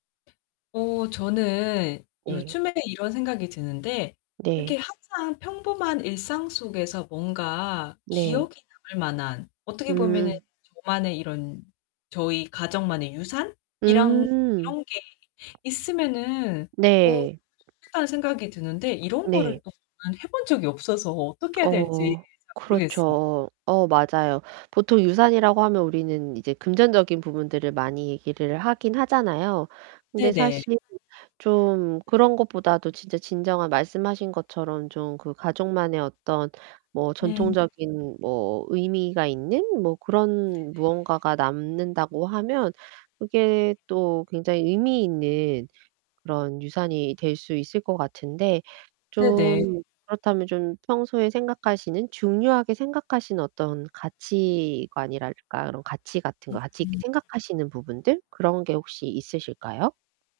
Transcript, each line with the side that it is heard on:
left: 어 저는
right: 네.
left: 요즘에 이런 생각이 드는데
right: 네.
left: 이렇게 항상 평범한 일상 속에서 뭔가
right: 네.
left: 기억에 남을 만한, 어떻게 보면은
right: 음.
left: 저만의 이런 저희 가정만의 유산? 이랑
right: 음.
left: '이런 게 있으면은 어
right: 네.
left: 좋겠다.'는 생각이 드는데 이런 거를
right: 네.
left: 그동안 해 본 적이 없어서 어떻게 해야 될지
right: 어.
left: 잘 모르겠어요.
right: 그렇죠. 어 맞아요. 보통 유산이라고 하면 우리는 이제 금전적인 부분들을 많이 얘기를 하긴 하잖아요. 근데
left: 네네.
right: 사실 좀 그런 것보다도 진짜 진정한 말씀하신 것처럼 좀 그 가족만의 어떤 뭐
left: 음.
right: 전통적인 뭐 의미가 있는 뭐
left: 네네.
right: 그런 무언가가 남는다고 하면 그게 또 굉장히 의미 있는 그런 유산이 될 수 있을 것 같은데.
left: 네네.
right: 좀 그렇다면 좀 평소에 생각하시는, 중요하게 생각하시는 어떤 가치관이랄까 그런 가치 같은 거,
left: 음
right: 가치 있게
left: 음.
right: 생각하시는 부분들 그런 게 혹시 있으실까요?